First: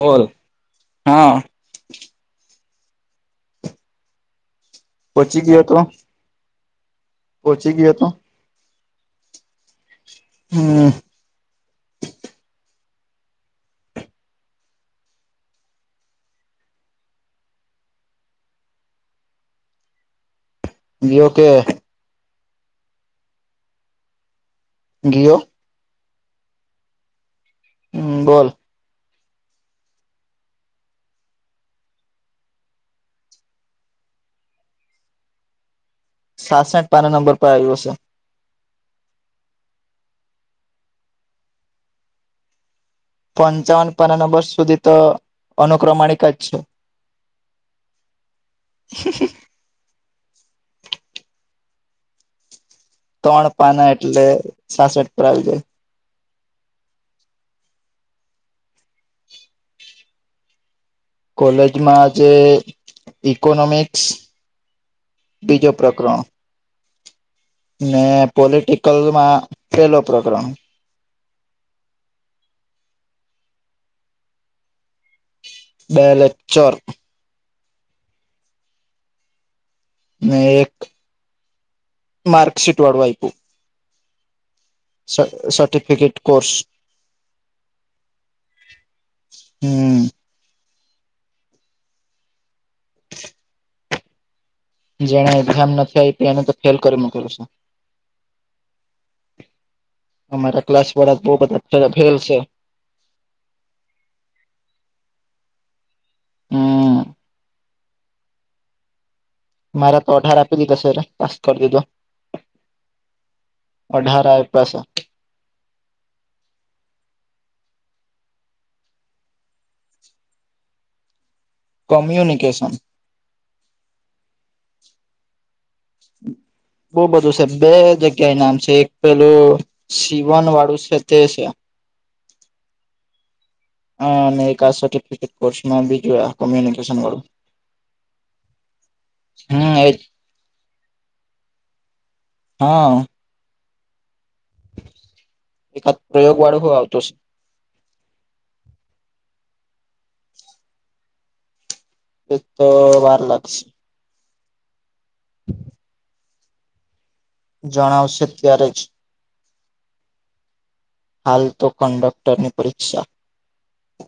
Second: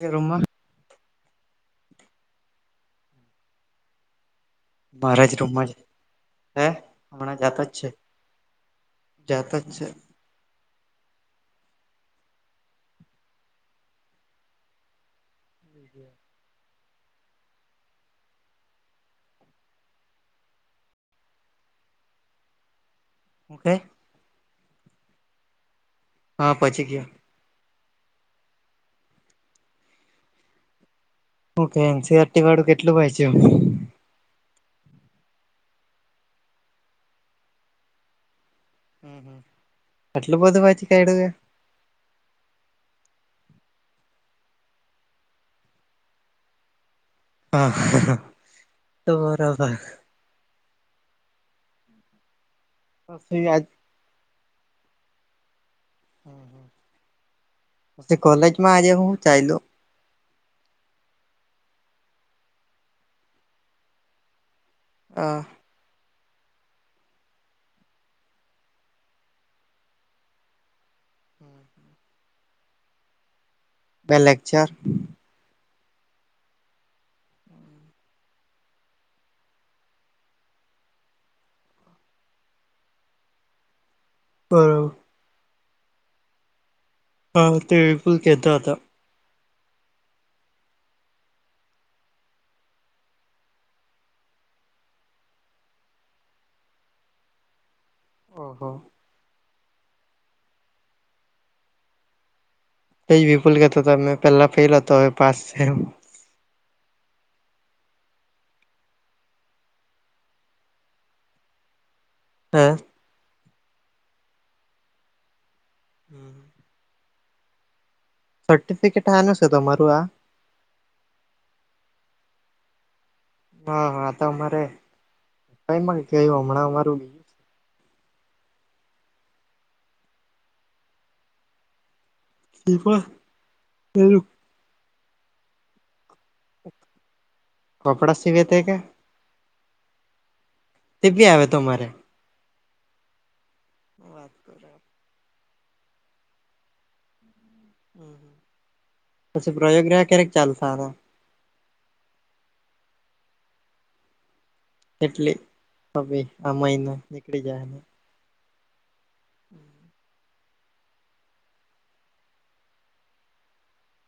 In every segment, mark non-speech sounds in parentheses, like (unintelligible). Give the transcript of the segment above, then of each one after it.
બોલ રૂમમાં હા મારા જ પહોંચી ગયો રૂમમાં જ તો હે હમણાં જાતો જ પહોંચી છે ગયો તો જાત છે હમ જી જ ગીયો ઓકે હેં ગીયો હા પછી ગયા હમ બોલ ઓકે એનસીઆરટી વાળું કેટલું વાંચ્યું સાસઠ પાના નંબર પર આવ્યું હશે હમ હ આટલું બધું વાંચી કાઈઢું તે પંચાવન પના ન વર્ષ સુધી તો અનુક્રમાણિક જ છે હા હ તો બરોબર પછી ત્રણ આજ પાના એટલે સાસઠ પર આવી જાય તે કોલેજમાં આજે હું ચાઈલુ કોલેજમાં જે ઈકોનોમિક્સ અ બીજો પ્રકરણ ને પોલિટિકલ માં પેલો પ્રકરણ હમ બે લેકચર બે લેક્ચર હમ ને એક માર્કશીટ વાળું આઇપૂ બરોબ સર્ટિફિકેટ કોર્સ હા તે વિપુલ કહેતા હતા હમ જેને એઝામ નથી આવી એને તો ફેલ કરી મુકેલ છે હહા અમારા ક્લાસ વડા બહુ બધા ફેલ છે. વિપુલ કેતોમે પેલા ફેલ હતો હવે પાસ છે. હમ. મારા તો અઢાર આપી દીધા સર પાસ કરી દીધો હા અઢાર આઈપા સે હમ સર્ટીફિકેટ હાનુ છે તમારું આ કોમ્યુનિકેશન હા હા તો અમારે ક્યું હમણાં અમારું જો સાહેબ બે જગ્યા નામ છે એક પેલું સીવન વાળું છે તે છે. શુ પણ. અને એક આ સર્ટીફિકેટ કોર્સમા બીજું આ કોમ્યુનિકેશન વાળું કપડા સિવેતે કે. હમ એજ. તે બી આવે તમારે. હા. હ વાત કરે. એકાદ પ્રયોગ વાળો હુ આવતુ હશે. પછી પ્રયોગ ના ક્યારેક ચાલશે સારા. એતો વાર લાગશે. એટલે હવે આ મહિને. જણા આવશે ત્યારે જ. (inaudible) હાલ તો કંડક્ટર ની પરીક્ષા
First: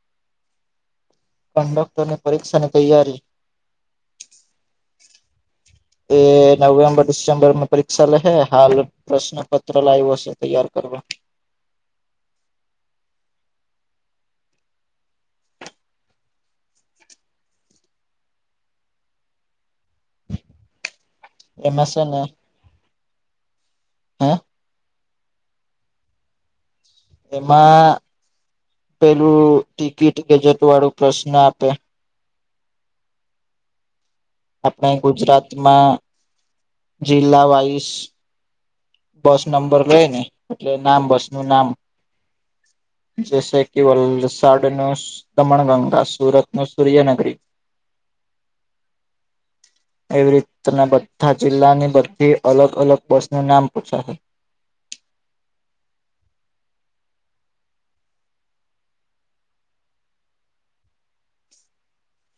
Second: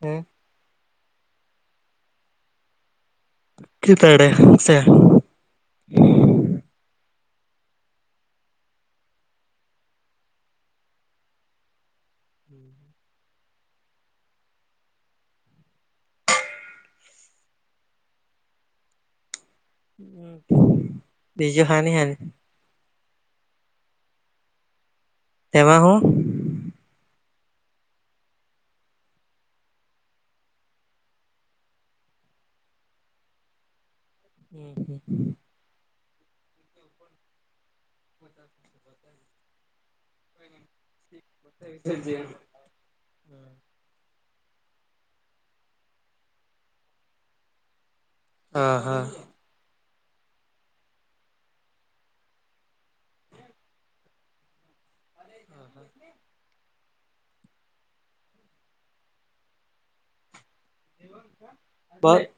હે. કંડક્ટર ની પરીક્ષાની તૈયારી. કેતાડે છે (unintelligible) એ નવેમ્બર ડિસેમ્બર માં પરીક્ષા લેહે હાલ. પ્રશ્નપત્ર લાવ્યો શુ તૈયારી કરવા. (inaudible) તેજું એમાં હાની હાની. હા. તેવા હો. એમાં પેલું ટિકિટ ગેજેટ વાળું પ્રશ્ન આપે આપણે ગુજરાતમાં જિલ્લા વાઈઝ બસ નંબર હોયને એટલે નામ બસ નું નામ જેસે કે વલસાડ નું દમણગંગા સુરત નું સૂર્યનગરી. હા હા. એવી રીતના બધા જિલ્લાની બધી અલગ અલગ બસું નામ પુછાહે. હા હા (unintelligible) પર.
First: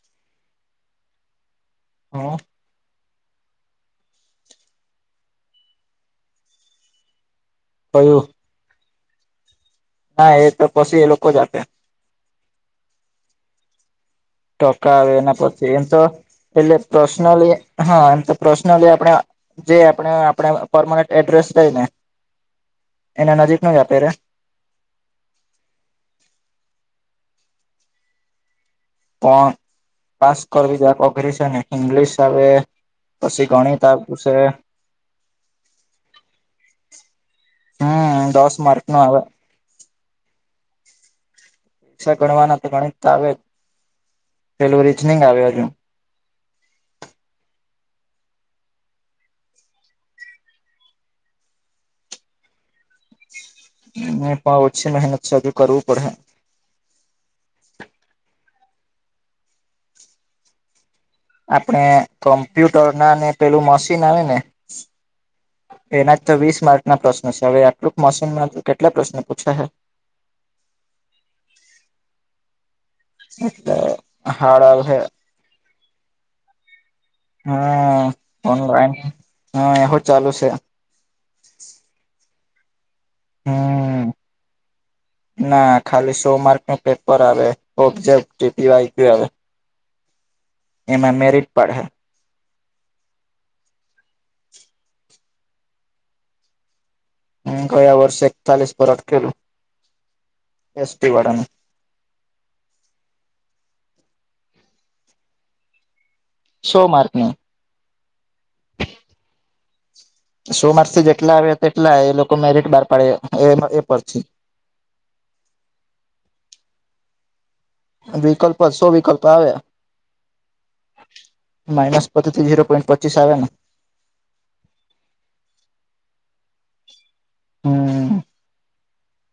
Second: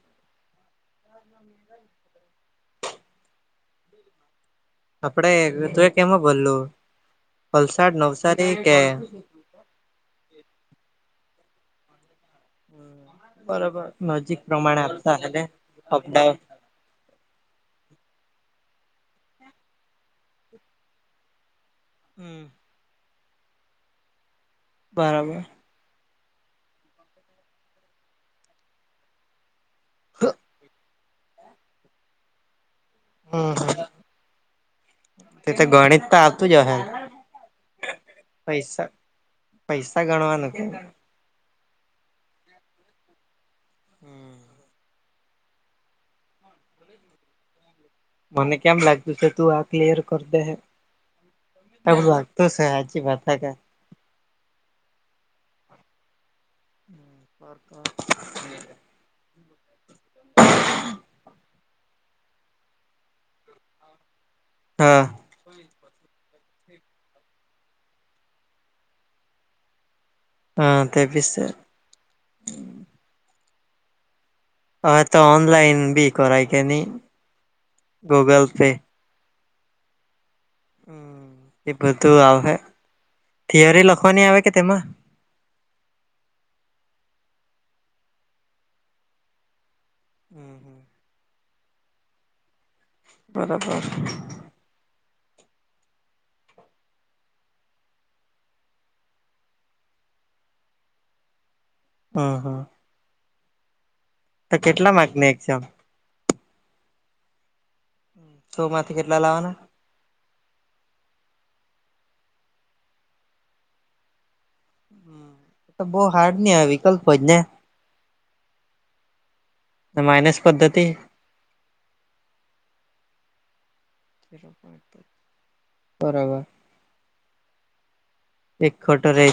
હ (inaudible) હા. આપડે તે કેમાં ભરેલું વલસાડ કયું નવસારી કે ના એ તો પછી એ લોકો જ આપે. બરાબર નજીક. પ્રમાણે ટકા આવે આપતા હે એના પછી એમ તો અપડાઉન એટલે પર્સનલી હા એમ તો પર્સનલી આપણે જે આપણે આપણે પરમનન્ટ એડ્રેસ કઈ ને હમ. એના નજીક નુ જ અત્યારે. બરાબર પણ પાસ કરવી અઘરી છે ને ઇંગ્લિશ આવે. પછી હમ ગણીત પુછે. તે તો ગણિત તો આવતું જ હશે હમ દસ માર્ક પૈસા નું આવે. પૈસા ગણવાનું કે પૈસા ગણવાના તો ગણિત આવે જ પેલું રીઝનિંગ આવે હજુ. મને કેમ લાગ્યો કે તું આ ક્લિયર કર દે? એ બધું લાગતો છે હજી બત કાઈ. પણ ઓછી મહેનત છે હજુ કરવું પડે. હ કોક (inaudible) આપણે કોમ્પ્યુટર ના ને પેલું મશીન આવે ને? હા એના જ તો વીસ માર્ક ના પ્રશ્ન છે હવે આટલુંક મશીનમાંથી કેટલા પ્રશ્નો પૂછાહે? હા તે પીસ મતલબ હાડા હા તો ઓનલાઈન બી કરાય કે ની? હમ ગૂગલ પે ઓનલાઈન એહો ચાલુ છે. એ બધું આવહે થિયરી હમ લખવાની આવે કે તેમાં? ના ખાલી સો માર્ક નુ પેપર આવે ઓબજેક્ટી (inaudible) હમ હમ એમાં મેરિટ પડે. બરાબર! ગયા વર્ષે એકતાલીસ પરત કે અટકેલુ એસટી વાળાનું. હા હા તો કેટલા માર્ક ની એક્ઝામ? શો માર્ક ની સો માંથી કેટલા લાવવાના? સો માર્સ થી જેટલા આવે તેટલા એ લોકો મેરિટ બહાર પાડે એ પરથી એ તો બહુ હાર્ડ ની આવે વિકલ્પ જ હોય ને? વિકલ્પ શો વિકલ્પ આવે. ને માઇનસ પદ્ધતિ માઇનસ પતિ થી ઝીરો પોઈન્ટ પચીસ આવે ને, બરાબર હમ ખોટો રહે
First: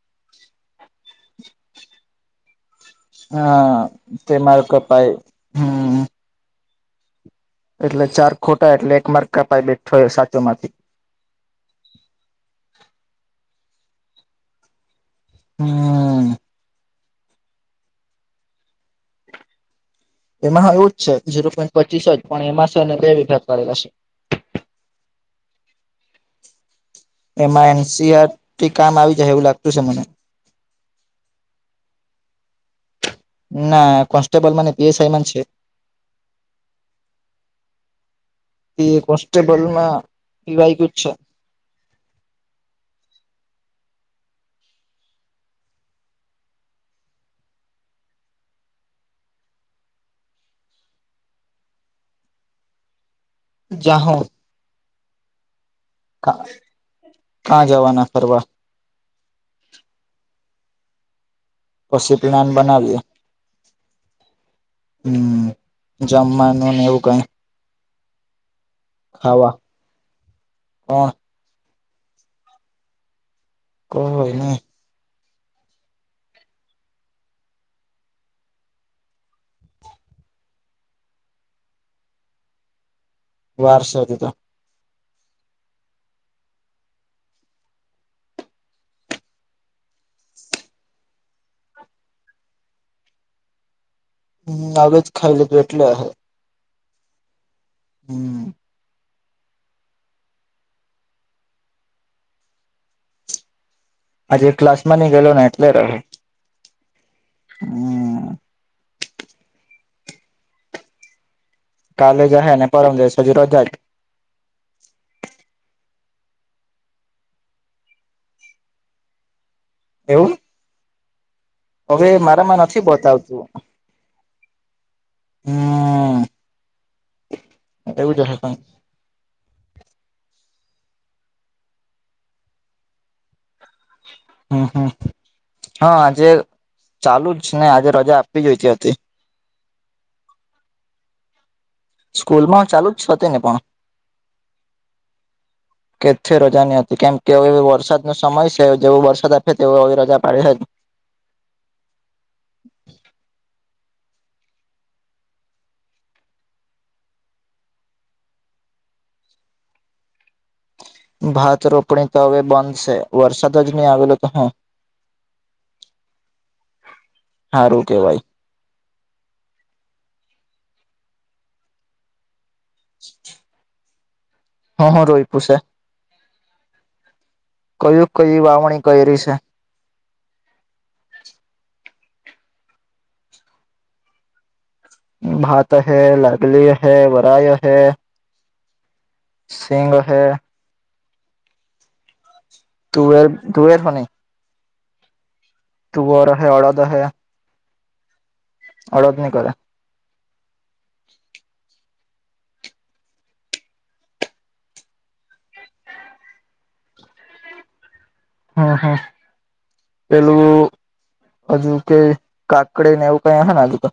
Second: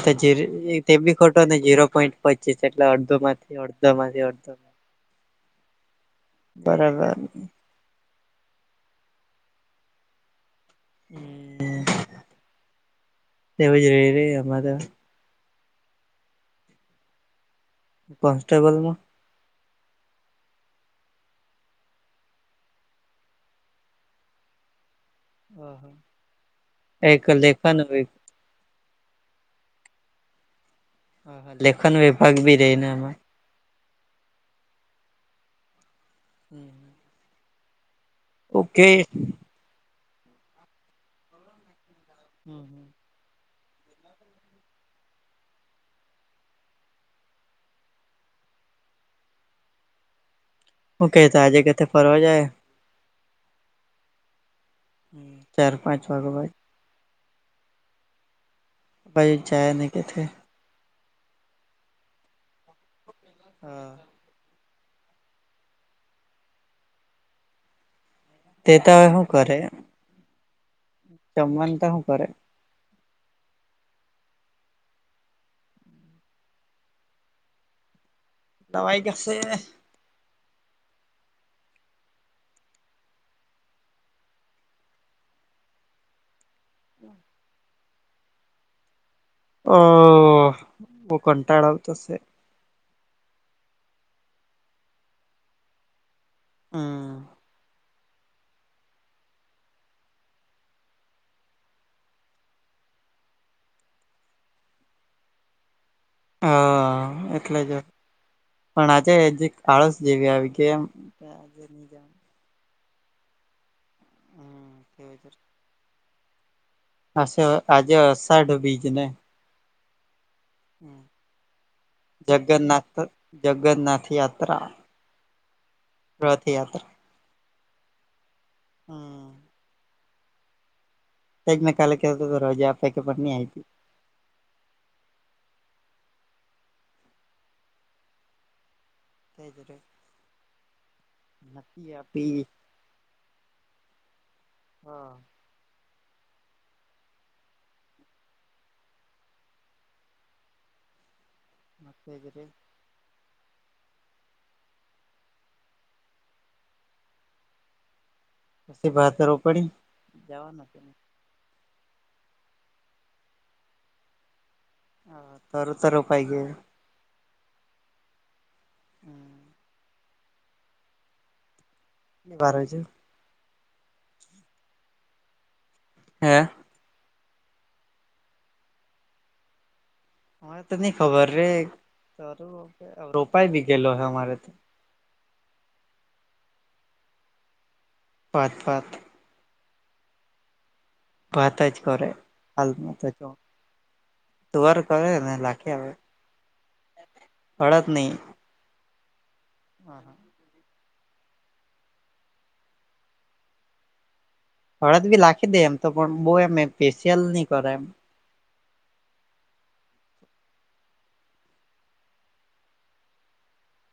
તો બી ખોટો ને જીરો પોઇન્ટ પચીસ એટલે અડધો માંથી હા અડધો માંથી તે અડધો માર્ક કપાય હમ બરાબર! એટલે ચાર ખોટા એટલે એક માર્ક કપાય બેઠો સાચોમાંથી હમ એવ જ રહી એમાં તો હમ કોન્સ્ટેબલ એમાં હો એવું જ છે ઝીરો પોઈન્ટ પચીસ જ પણ એમાં છેને બે વિભાગ પાડેલા. હ હા એમાં એનસીઆર થી કામ આવી જાય એવું લાગતું છે મને. લેખન વિભાગ ભી રેઇ ને. ના કોન્સ્ટેબલ મને પીએસઆઈ મા છે. હમ હમ એ કોન્સ્ટેબલમાં વાઈક જ છે. હમ હમ હું કહેતા આજે કે થે ફરવા જાયે! જાહુ ચાર પાંચ વાગે કા જવાના ફરવા? ભાઈ જયા ની કે છે. પછી પ્લાન બનાવીએ. હા હમ જમવાનું ને એવું કઈ.? તેતાઓ હું ખાવા કરે કોણ સમાનતા હું કરે. કો હોય. જવાઈ કેશે. વાર છે‌ અજુ તો. હમ. આ ઓ કનટાડ આવતો‌ છે. નવે જ ખાય લીધું એટલે અહે. હમ. હમ. હજે ક્લાસ માં ની ગેલો ને એટલે રહે. હ એટલે જ હમ પણ આજે હજી આળસ જેવી આવી કે એમ. હજે નિજ. કાલે જા હે ને પરમ દિવશે પછી રજા જ. હમ છે. હછ આજે અ સાઢ બીજ ને. એવું. હવે હ મારામાં નથી જગનાથ બતાવતું જગન્નાથ યાત્રા. હમ રથયાત્રા એવું જ હશે પણ હમ. પ મે કાલે કેતો રોજા આપ પે પણનીહ હતી. હમ હમ હા આજે ચાલુ જ ને આજે રજા આપી જોઈતી હતી. ફદરે. હકી આપ. સ્કૂલમાં ચાલુ જ છે તેને પણ. હા કે છે રજા નહી હતી કેમ કે વરસાદ નો સમય છે જેવો વરસાદ આપે તેવ રજા પાડે છે. મ જરે. એ‌ ભાત રોપણી જવાનું. ભાત રોપણી તો હવે બંધ છે વરસાદ જ નહી આવેલો તો હું હા તરૂ તો‌ રોપાઈ ગયું. સારું કેવાય. હમ. બારજું. શ. હ હ રોપીયુ છે. હે. કયું કયી વાવણી કરી છે.? અરે તો નહી ખબર રે રોપાઈ બી ગેલો હ અમારે તો. ભાત અહૈ નાગલી અહૈ વરાય અહે પત પત. સિંગ અહે. ભાત જ કરે હાલમાં તો તુવેર જો તુવેર તુવાર કરે લાગ તુ વર અહૈ અળદ અહૈ. અડદ નહીં. અડદ ની કરે. હા હા. થડત બી લખી દે એમ તો પણ બહ એમમ સ્પેશિયલ નહી કરે એમ. હા હા. પેલું હજુ કે કાકડી ને એવું કઈ હ ને હજુ તો.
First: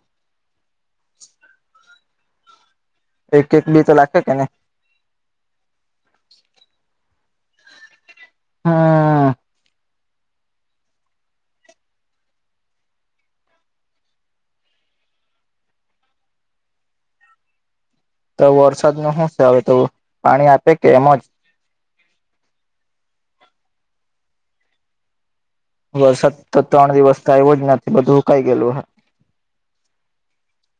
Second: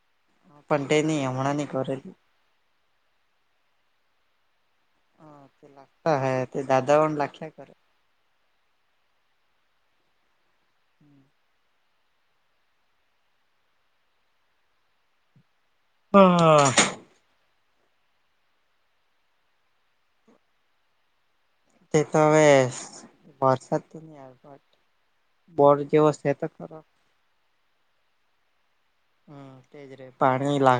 પટેે ની હમણાં, ની કરે. એક એક બી તો લખે કેને. હ, તે લાગતા હૈ, તે દાદા ઓણ લખ્યા કરે. હા. હા, હા. તો વરસાદ નુ હુુ સે હવે, તો પાણી આપે કે એમ જ? તે તો હવે વરસાદ તો ની આવે. બોર હ, જેવો છે તો સતર ખરો ત્રણ દિવસ તો આવ્યો જ નથી, બધું હું કંઈ ગયેલું હે. પાણી લા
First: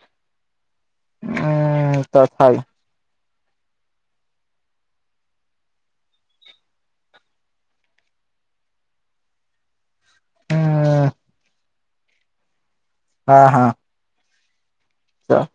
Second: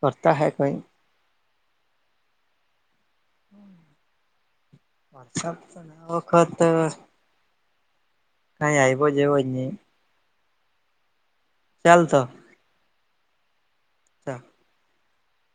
કરતા હે, કઈ? હમ, તો થાય. વરસાદ તો આ વખત કાઈ આવ્યો જેવો જ ની. હમ ચાલ તો. હા, હા. ચાલ. ચાલ.